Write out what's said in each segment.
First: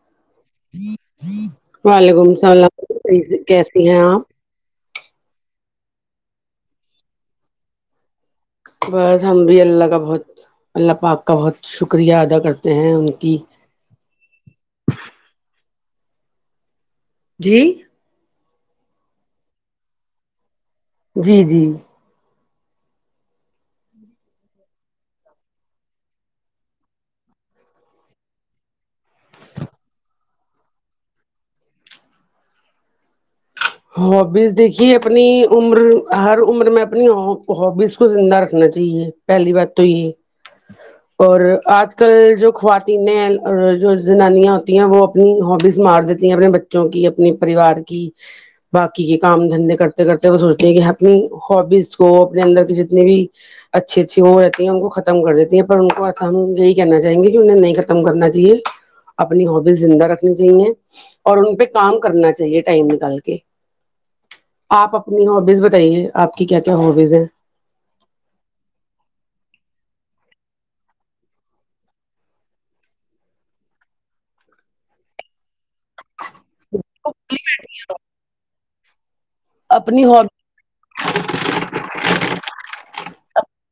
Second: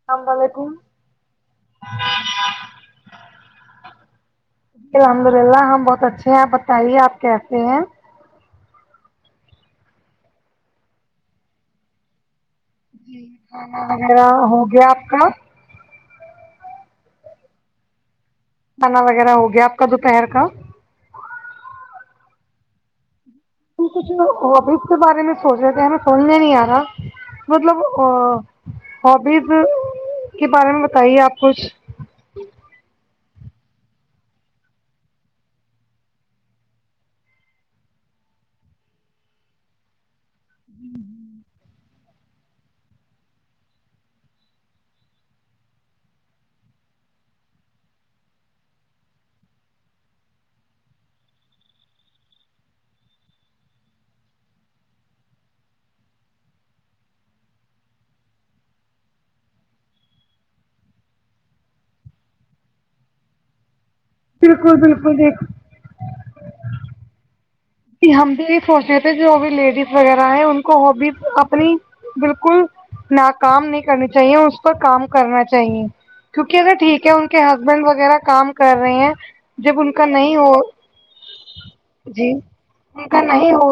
[unintelligible] وعلیکم السلام کیسی ہیں آپ الحمد للہ ہم بہت اچھے ہیں آپ بتائیے آپ کیسے ہیں کھانا بس ہم بھی اللہ کا بہت اللہ پاک کا بہت شکریہ ادا کر جی کھانا وغیرہ ہو گیا آپ کا جی کھانا وغیرہ ہو گیا آپ کا دوپہر کا جی جی کچھ نہیں وہ ہابیز کے بارے میں سوچ رہے تھے ہمیں سمجھ نہیں آ رہا مطلب ا ہابیز کے بارے میں بتائیے آپ کچھ ہابیز دیکھیے اپنی عمر ہر عمر میں اپنی ہا ہابیز کو زندہ رکھنا چاہیے پہلی بات تو یہ ہوں ہوں اور آج کل جو خواتینیں جو زنانیاں ہوتی ہیں وہ اپنی ہابیز مار دیتی ہیں اپنے ب چوں کی اپنے پریوار کی باقی کے کام دھندے کرتے کرتے وہ سوچٹے کہ اپنی ہابیز کو اپنے اندر کے جتنے بھی اچھی اچھی وہ رہتی ہے ان کو ختم کر دیتی ہیں پر ان کو ایسا ہم یہی کہنا چاہیں گے کہ انہیں نہیں ختم کرنا چاہیے اپنی ہابیز زندہ رکھنی چاہیے اور ان پہ کام کرنا چاہیے ٹائم نکال کے بالکل آپ بالکل اپنی دیکھ ہبیز بتائیے آپ کی کیا کیا ہبیز ہیں ہم بھی یہ سوچ رہ تھے جو بھی لیڈیز وغیرہ ہے ان کو ہوبیز اپنی بالکل ناکام نہیں کرنی چاہیے اس پر کام کرنا چاہیے کیونکہ اگر ٹھیک ہے ان کے ہسبینڈ وغیرہ کام کر رہے ہیں جب ان کا اپنی نہیں ہابی ہو جی ان کا نہیں ہو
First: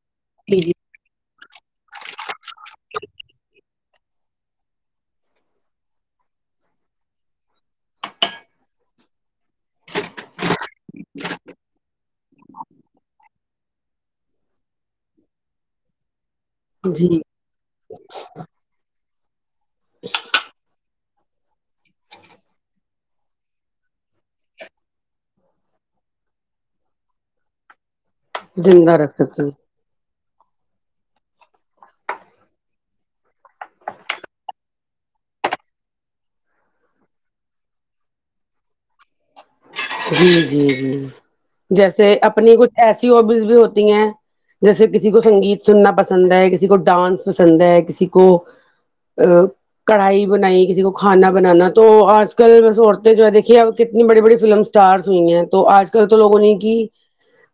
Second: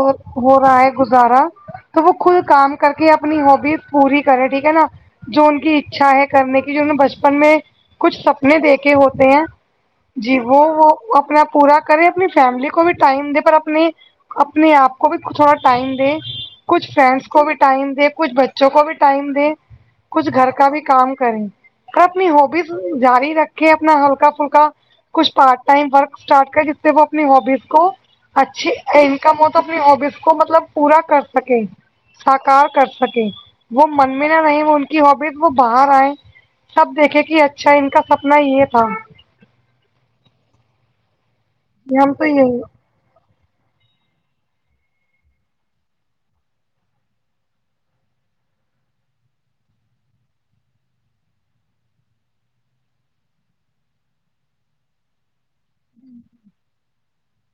ہو رہا ہے گزارا تو وہ خود کام کر کے اپنی ہوبیز پوری کرے ٹھیک ہے نا جو ان کی اچھا ہے کرنے کی جو ان نے بچپن میں کچھ سپنے دیکھے ہوتے ہیں جی وہ وہ اپنا پورا کرے اپنی فیملی کو بھی ٹائم دے پر اپنی اپنے آپ کو بھی تھوڑا ٹائم دے کچھ جی فنس کو بھی ٹائم دے کچھ بچوں کو بھی ٹائم دے کچھ گھر کا بھی کام کریں پر اپنی ہوبیز جاری رکھے اپنا ہلکا فلکا کچھ پارٹ ٹائم ورک اسٹارٹ کرے جس سے وہ اپنی ہبیز کو اچھی زندہ رکھ انکم ہو سکیں تو اپنی آبیز کو مطلب پورا کر سکیں ساکار کر سکے وہ من میں نہ نہیں وہ ان کی ہبیز وہ باہر آئے سب دیکھے کہ اچھا ان کا سپنا یہ تھا جی جی جی جیسے ہم تو اپنی یہی کچھ ایسی ہوبیز بھی ہوتی ہیں جیسے کسی کو سنگیت سننا پسند ہے کسی کو ڈانس پسند ہے کسی کو کڑھائی بنائی کسی کو کھانا بنانا تو آج کل بس عورتیں جو ہے دیکھیے اب کتنی بڑی بڑی فلمس اسٹارس ہوئی ہیں تو آج کل تو لوگوں نے کی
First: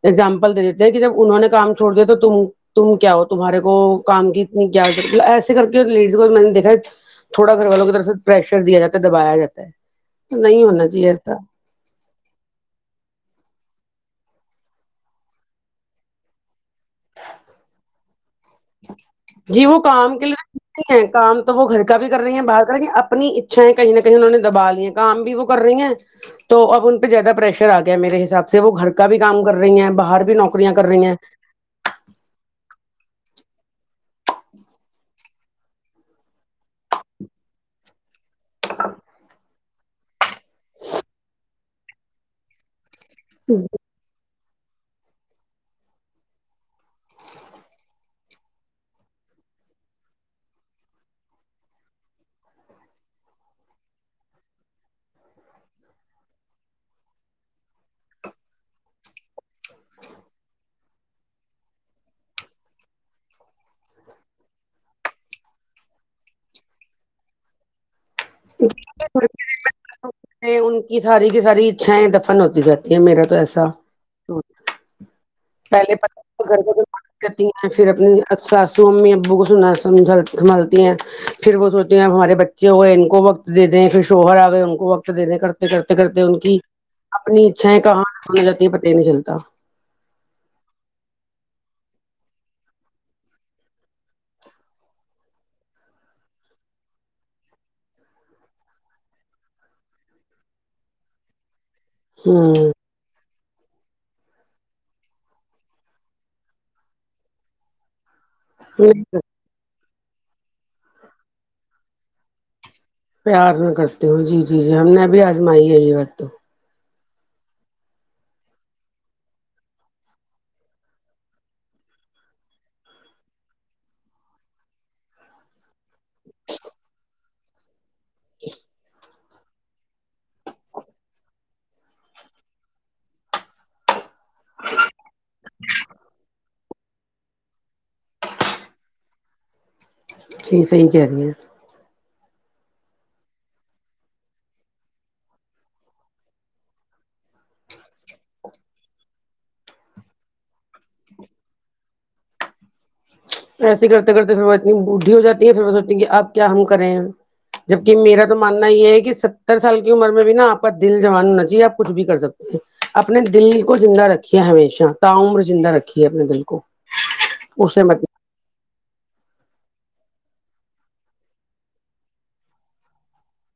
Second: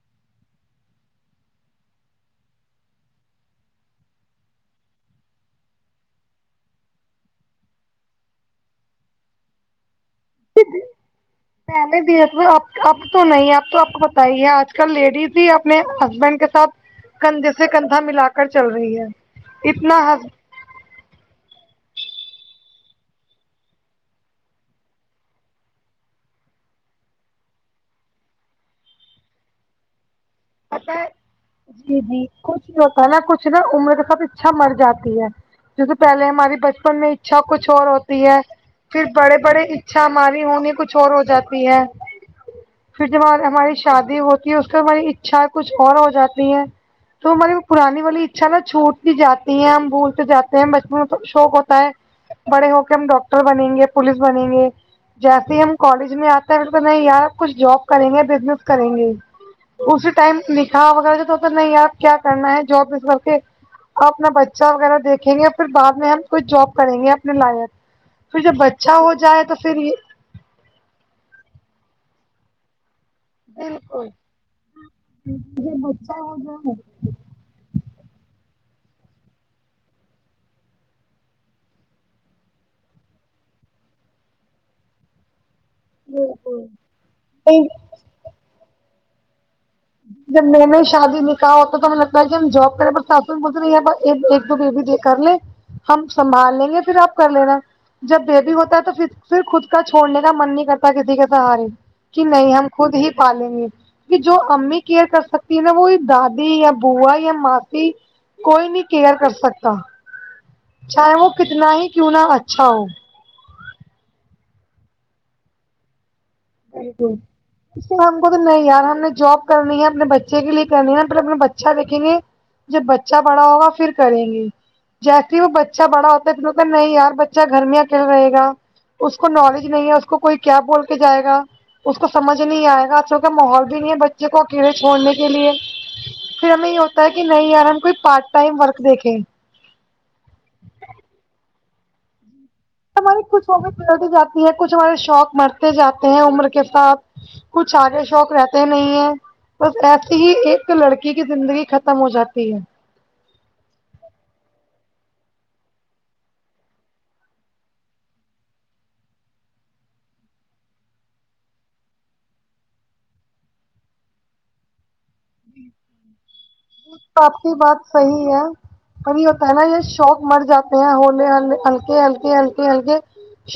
اگزامپل دے دیتے ہیں کہ جب انہوں نے کام چھوڑ دیا تو تم تم کیا ہو تمہارے کو کام کی اتنی کیا ضت ایسے کر کے لیڈیز کو میں نے دیکھا ہے تھوڑا گھر والوں کی طرف سے پریشر دیا جاتا ہے دبایا جاتا ہے نہیں ہونا چاہیے ایسا پہلے بھی اب اب تو نہیں اب تو اب کو پتا ہی ہے آج کل لیڈیز ہی اپنے ہسبینڈ کے ساتھ کندھے سے کندھا ملا کر چل رہی ہے اتنا ہ نہیں ہے کام تو وہ گھر کا بھی کر رہی ہیں باہر کریں ہیں اپنی اچھایں کہیں نہ کہیں انہوں نے دبا لی ہے کام بھی وہ کر رہی ہیں تو اب ان پہ زیادہ پریشر آ گیا ہے میرے حساب سے وہ گھر کا بھی کام کر رہی ہیں باہر بھی نوکریاں کر پتا ہے رہی ہیں جی جی کچھ بھی ہوتا ہے نا کچھ نا عمر کے ساتھ اچھا مر جاتی ہے جیسے پہلے ہماری بچپن میں اچھا کچھ اور ہوتی ہے پھر بڑے بڑے اچھا ہماری ہونی کچھ اور ہو جاتی ہے پھر جب ہماری شادی ہوتی ہے اس کو ہماری اچھا کچھ اور ہو جاتی ہے تو ہماری پرانی والی اچھا نا چھوٹتی جاتی ہے ہم بھولتے جاتے ہیں بچپن میں شوق ہوتا ہے بڑے ہو کے ہم ڈاکٹر بنیں گے پوولس بنیں گے جیسے ہی ہم کالج میں آتے ہیں پ نہیں یار آب کچھ جاب کریں گے بزنس کریں گے اسی ٹائم نکاح وغیرہ تو تو نہیں یپ کیا کرنا ہے جاب اس کر کے اور اپنا بچہ وغیرہ دیکھیں گے اور پھر بعد میں ہم کوچھ جاب کریں گے اپنے لائق پھر جب بچہ ہو جائے تو پھر یہ ان کی ساری کی ساری اچھایں دفن ہوتی جاتی ہے میرا تو ایسا بالکل پہلے پتا [unintelligible] گھر گھر تی ہیں پھر اپنی ساسو امی ابو کو سنا سمھ سنبھالتی ہیں پھر وہ سوچتے ہیں اب ہمارے بچے ہو گئے ان کو وقت دے دیں پھر شوہر آ گئے ان کو وقت دینے کر کرتے کرتے ان کی اپنی اچھایں کہاں ختم ہونے جاتی ہے پتہ ہی نہیں چلتا جب میں نے شادی نکال ہوتا تو ہمیں لگتا ہے کہ ہم جاب کریں پر ساسو میں بولتے نہیں یہ بس ایک ایک دو بیبی کر لے ہم سنبھال لیں گے پھر آپ کر لینا جب بیبی ہوتا ہے تو پھر پھر خود کا چھوڑنے کا من نہیں کرتا کسی کے سہارے کہ نہیں ہوں ہم خود ہی پالیں گے کہ جو امی کیئر کر سکتی ہے نا وہ دادی یا بوا یا ماسی کوئی نہیں کیئر کر سکتا چاہے وہ کتنا ہی کیوں نہ اچھا ہو پیار میں کرتی ہوں جی جی جی ہم نے ابھی آزمائی ہے یہ بات تو صحیح تم اس میں ہم کو تو نہیں یار ہم نے جاب کرنی ہے اپنے بچے کے لیے کرنی ہے پھر اپنا بچہ دیکھیں گے جب بچہ بڑا ہوگا پھر کریں گے جیسے ہی وہ بچہ بڑا ہوتا ہے تو نہیں یار ب چہ گھر میں اکیلا رہے گا اس کو نالج نہیں ہے اس کو کوئی کیا بول کے جائے گا اس کو سمجھ نہیں آئے گا آج کال کا ماحول بھی نہیں ہے ب چے کو اکیلے چھوڑنے کے لیے پھر ہمیں یہ ہو تا کہ نہیں یار ہم کوئی پارٹ ٹائم ورک دیکھیں جی صحیح کہہ رہی ہیں ہماری کچھ ہوم کتی جاتی ہیں کچھ ہمارے شوق مرتے جاتے ہیں عمر کے ساتھ کچھ آگے شوق رہتے نہیں ہے بس ایسی ہی ایک لڑکی کی زندگی ختم ہو جاتی ہے ایسے کرتے کرتے پھر وہ اتنی بوڑھی ہو جاتی ہے پھر وہ سوچتی ہیں کہ آپ کیا ہم کریں جبک میرا تو ماننا یہ ہے کہ ستر سال کی عمر میں بھی نا آپ کا دل جوان ہونا چاہیے آپ کچھ بھی کر سکتے ہ اپنے دل ہی کو زندہ رکھیے ہمیشہ تا عمر زندہ رکھئیے اپنے دل کو اسے مت ابھی ہوتا ہے نا یہ شوق مر جاتے ہیں ہونے ہلکے ہلکے ہلکے ہلکے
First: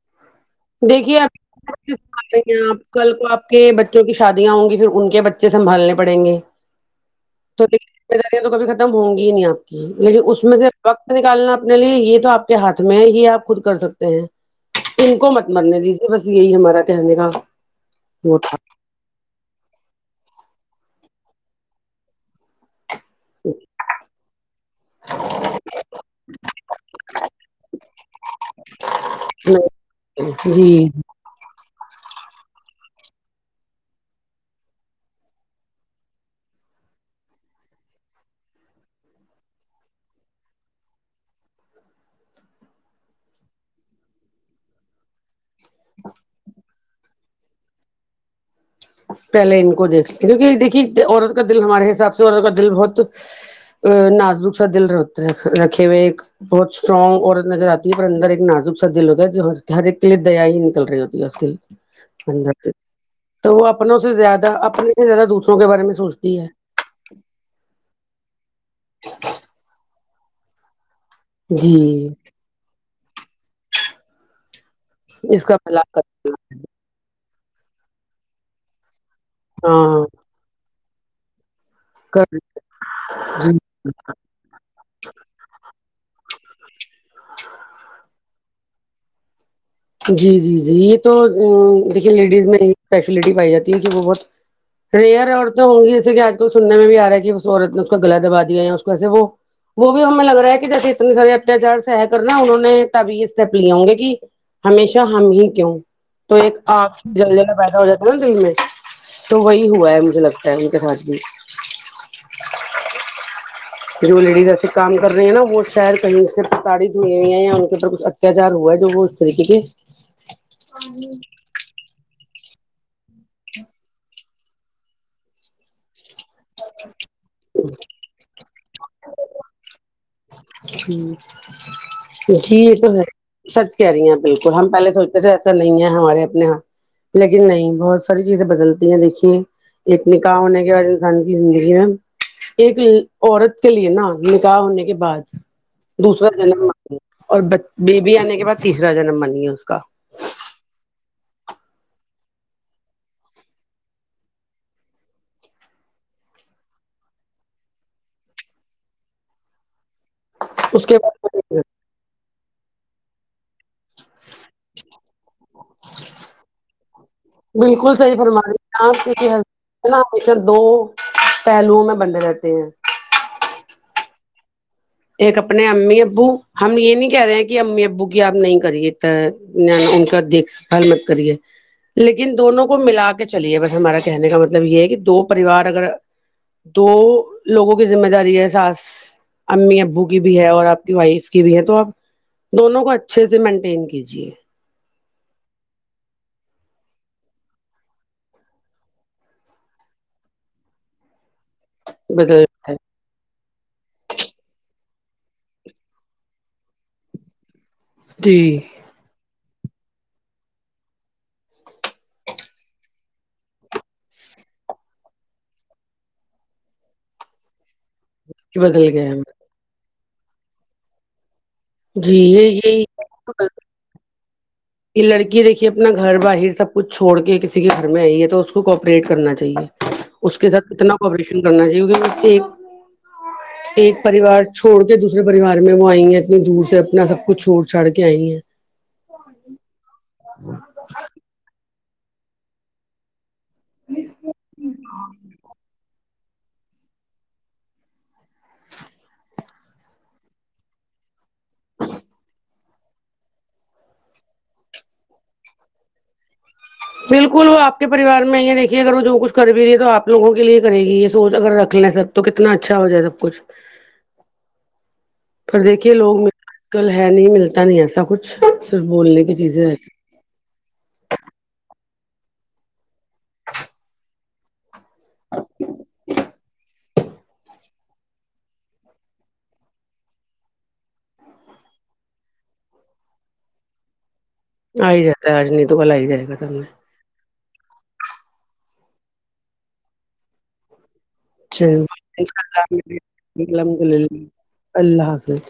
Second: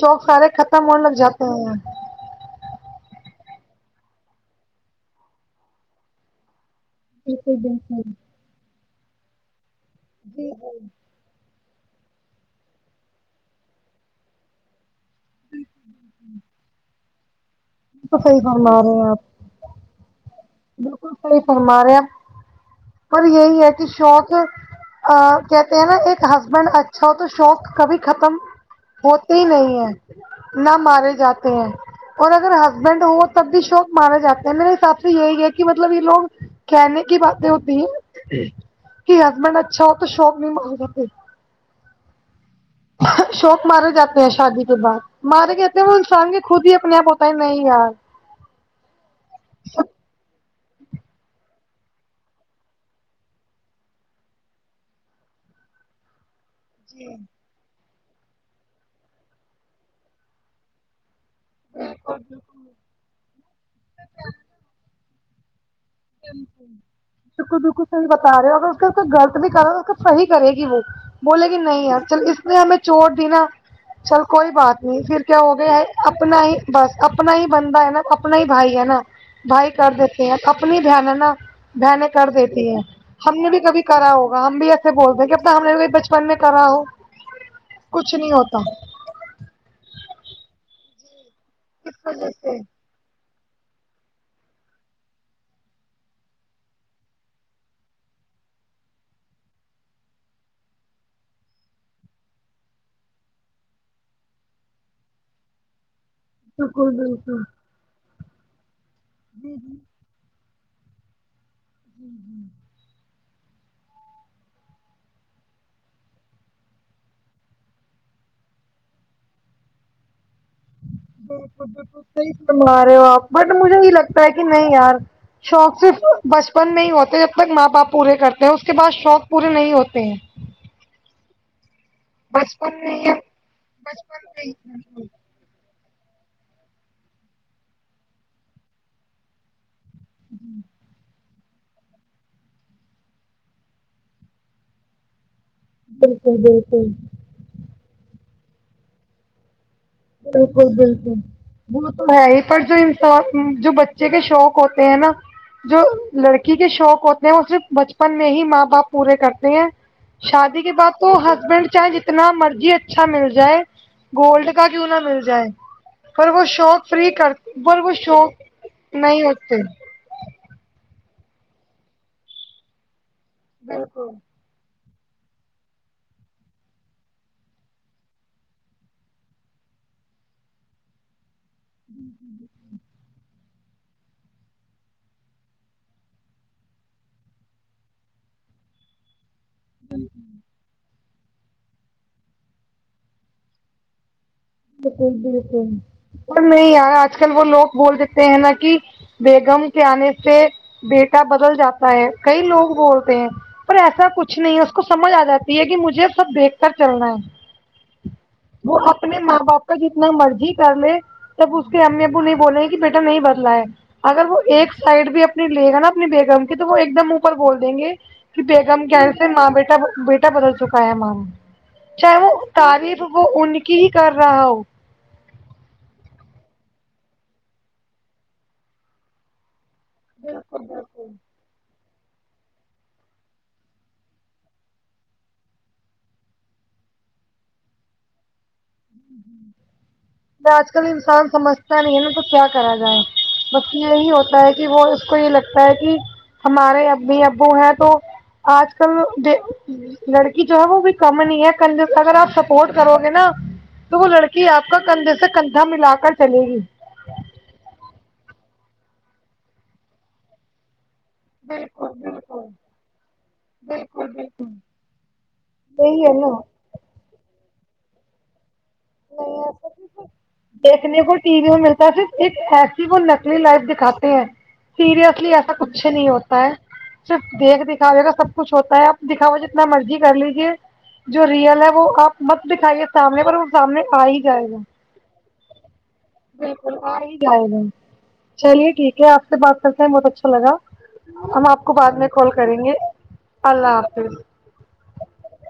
شوق سارے خت دیکھیے آپ [unintelligible] آ رہے آپ کل کو آپ کے بچوں کی شادیاں ہوں گی پھر ان کے بچے سنبھالنے پڑیں گے بالکل تو دیکھیے بالکل ذمہ داریاں تو کبھی ختم ہوں گی ہی نہیں آپ کی لیکن اس جی جی میں سے وقت نکالنا اپنے لیے یہ تو آپ کے ہاتھ میں ہی آپ خود کر سکتے ہیں ان کو مت مرنے دیجئے بس یہی ہمارا کہنے کا تو وہ صحیح تھا فرما رہے ہیں آپ بالکل صحیح فرما رہے پر یہی ہے کہ شوق ہاں کہتے ہیں نا ایک ہسبینڈ اچھا ہو تو شوق کبھی ختم ہوتے ہی نہیں ہیں جی نہ مارے جاتے ہیں اور اگر ہسبینڈ ہو تب بھی شوق مارا جاتا ہے میرے حساب سے یہی ہے کہ مطلب یہ لوگ کہنے کی باتیں ہوتی ہیں کہ ہسبینڈ اچھا ہو تو شوق بھی مارے جاتے شوق مارے جاتے ہیں شادی کے بعد مارے گئے ہیں وہ انسان کے خود ہی اپنے آپ ہو تا نہیں یار پہلے ان کو دیکھ کیونکہ دیکھیے عورت کا دل ہمارے حساب سے عورت کا دل بہت نازک سا دل رہت رکھے ہوئے ایک بہت اسٹرانگ عورت نظر آتی ہے پر اندر ایک نازک سا دل ہوتا ہے جو ہر ایک کے لیے دیا ہی نکل رہی ہو [unintelligible] تو وہ اپنوں سے زیادہ اپنو سے زیادہ دوسروں کے بارے میں سوچ بالکل بالکل صحیح بتا رہے ہو اگر کوئی غط بھی صحیح کرے گی وہ بولے گی نہیں یار جی چل اس نہیں ہمیں چوٹ دینا چل کوئی بات نہیں پھر کیا اس کا ہو گیا بھلا ہے کر اپنا ہی بس اپنا ہی بندہ ہے نا اپنا ہی بھائی ہے نا بھائی کر ہاں دیتے ہیں اپنی بہن ہے نا بہنیں کر دیتی ہیں ہم نے بھی جی کبھی کرا ہو ہم بھی ایسے بولتے ہیں لکتاہے ہم نے بھی بچپن میں کرا ہو کچھ نہیں ہوتا جی جی جی یہ تو دیکھئے وجہ لیڈیز سے میں اسپشلٹی پائی جاتی ہے کہ وہ بہت ریئر عورتیں ہوں گی جیسے کہ آج کل سننے میں بھی رہا ہے کہ اس عورت نے اس کا گلا دبا دیا ہے یا اس کو ایسے وہ وہ بھی ہمیں لگ رہا ہے کہ جیسے اتنے سارے اتیاچار سح کرنا انہوں نے تب یہ اسٹیپ لے ہوں گے کہ ہمیشہ ہم ہی کیوں تو ایک آگ بالکل جل بالکل جلا پیدا ہو جاتا ہے نا دل میں تو وہی ہوا ہے مجھے لگتا ہے ان کے ساتھ بھی جو لیڈیز ایسے کام کر رہے ہیں نا وہ شاید کہیں سے پڑت ہو ہیں یا ان کے پر کچھ اتیاچار ہوا جو وہ [unintelligible] بالکل بالکل صحیح فرما رہے ہو آپ بٹ مجھے یہ لگتا ہے کہ نہیں یار شوق صرف بچپن میں ہی ہوتے جب تک ماں باپ پورے کرتے ہیں اس کے بعد شوق پورے نہیں ہوتے ہیں جی یہ بچپن تو میں ہے ہی سچ کہہ رہی ہیں بچپن میں ہی بالکل ہم پہلے سوچتے تھے نہیں ہے ہمارے اپنے یہاں لیکن نہیں بہت ساری چیزیں بدلتی ہیں دیکھیے ایک نکاح ہونے کے بعد انسان ہے ایک عورت کے لیے نا نکاح ہونے کے بعد دوسرا بالکل جنم بالکل اور بیبی آنے کے بعد تیسرا جنم بن گیا اس کا بالکل بالکل وہ تو ہے ہی پر جو انسان جو بچے کے شوق ہوتے ہیں نا جو لڑکی کے شوق ہوتے ہیں وہ صرف بچپن میں ہی ماں باپ پورے کرتے ہیں شادی کے اس بعد تو بعد ہسبینڈ چاہے جتنا مرضی اچھا مل جائے گولڈ کا کیوں نہ مل جائے پر وہ شوق پورے کر پر وہ بالکل صحیح شوق فرما رہی ہیں آپ نہیں کیونکہ ہوتے ہسبینڈ نا ہمیشہ دو پہلوؤں میں بندھے رہتے ہیں بالکل ایک اپنے امی ابو ہم یہ نہیں کہہ رہے ہیں کہ امی ابو کی آپ نہیں کریے ان کا دیک حال مت کریے لیکن دونوں کو ملا کے چلیے بس ہمارا کہنے کا مطلب یہ ہے کہ دو پریوار اگر دو لوگوں کی ذمہ داری ہے ساس امی ابو کی بھی ہے اور آپ کی وائف کی بھی ہے تو آپ دونوں کو اچھے سے مینٹین کیجیے بالکل بالکل پر نہیں یار آج کل وہ لوگ بول دیتے ہیں نا کہ بیگم کے آنے سے بیٹا بدل جاتا ہے کئی بدل لوگ بولتے ہیں پر ایسا کچھ نہیں ہے اس کو سمجھ آ جاتی ہے کہ مجھے سب دیکھ کر چلنا ہے جی وہ اپنے ماں باپ کا جتنا مرضی کر لے تب اس کے امی ابو نہیں بولے ہیں کہ بیٹا نہیں بدلا ہے اگر وہ ایک سائڈ بھی اپنی لے گا نا اپنی بیگم کے تو وہ ایک دم اوپر بول دیں گے کہ بیگم بدل کے گئے آنے ہم سے ماں بیٹا بیٹا بدل چکا ہے جی چاہے وہ یہ یہی تعریف وہ ان کی ہی کر رہا ہو یہ لڑکی دیکھیے اپنا گھر باہر سب کچھ چھوڑ کے کسی کے گھر میں آئی ہے تو اس کوپریٹ کرنا چاہیے اس کے ساتھ کتنا کوپریشن کرنا چاہیے ایک [inaudible] ایک پریوار چھوڑ کے دوسرے پریوار میں وہ آئی ہیں اتنی دور سے اپنا سب کچھ چھوڑ چھاڑ کے آئی ہیں میں آج کل انسان سمجھ تا نہیں ہے نا تو کیا کرا جائے بس یہی ہوتا ہے کہ وہ اس کو یہ لگتا ہے کہ ہمارے امی ابو ہیں تو آج کل لڑکی جو ہے وہ بھی کم نہیں ہے کرنے اگر آپ سپورٹ کرو گے نا تو وہ لڑکی آپ کا کندھے سے کندھا ملا کر چلے گی بالکل وہ آپ کے پریوار میں دیکھیے اگر وہ جو کچھ کر بھی رہی ہے تو آپ لوگوں کے لیے کرے گی یہ سوچ اگر رکھ لیں بالکل سب تو بالکل کتنا اچھا ہو جائے سب کچھ بالکل بالکل پھر دیکھیے یہی ہے لوگ نا میرکل ہے نہیں ملتا نہیں ایسا کچھ صرف بولنے کی نہیں ایسا چیزیں رہتی کیسے دیکھنے کو ٹی وی میں ملتا ہے صرف ایک ایسی وہ نکلی لائف دکھاتے ہیں سیریسلی ایسا کچھ نہیں ہوتا ہے صرف دیکھ دکھاوے کا سب کچھ ہوتا ہے آپ دکھاوا جتنا مرضی کر لیجے جو ریئل ہے وہ آپ مت دکھائیے سامنے پر وہ سامنے آ ہی جائے گا آ ہی جاتا ہے آج نہیں تو کل آ ہی جائے گا سامنے آہی جائے گا چلیے ٹھیک ہے آپ سے بات کرتے ہیں بہت اچھا لگا ہم آپ کو چل بعد میں کال کریں انشاء گے اللہ اللہ الحمد حافظ للہ اللہ حافظ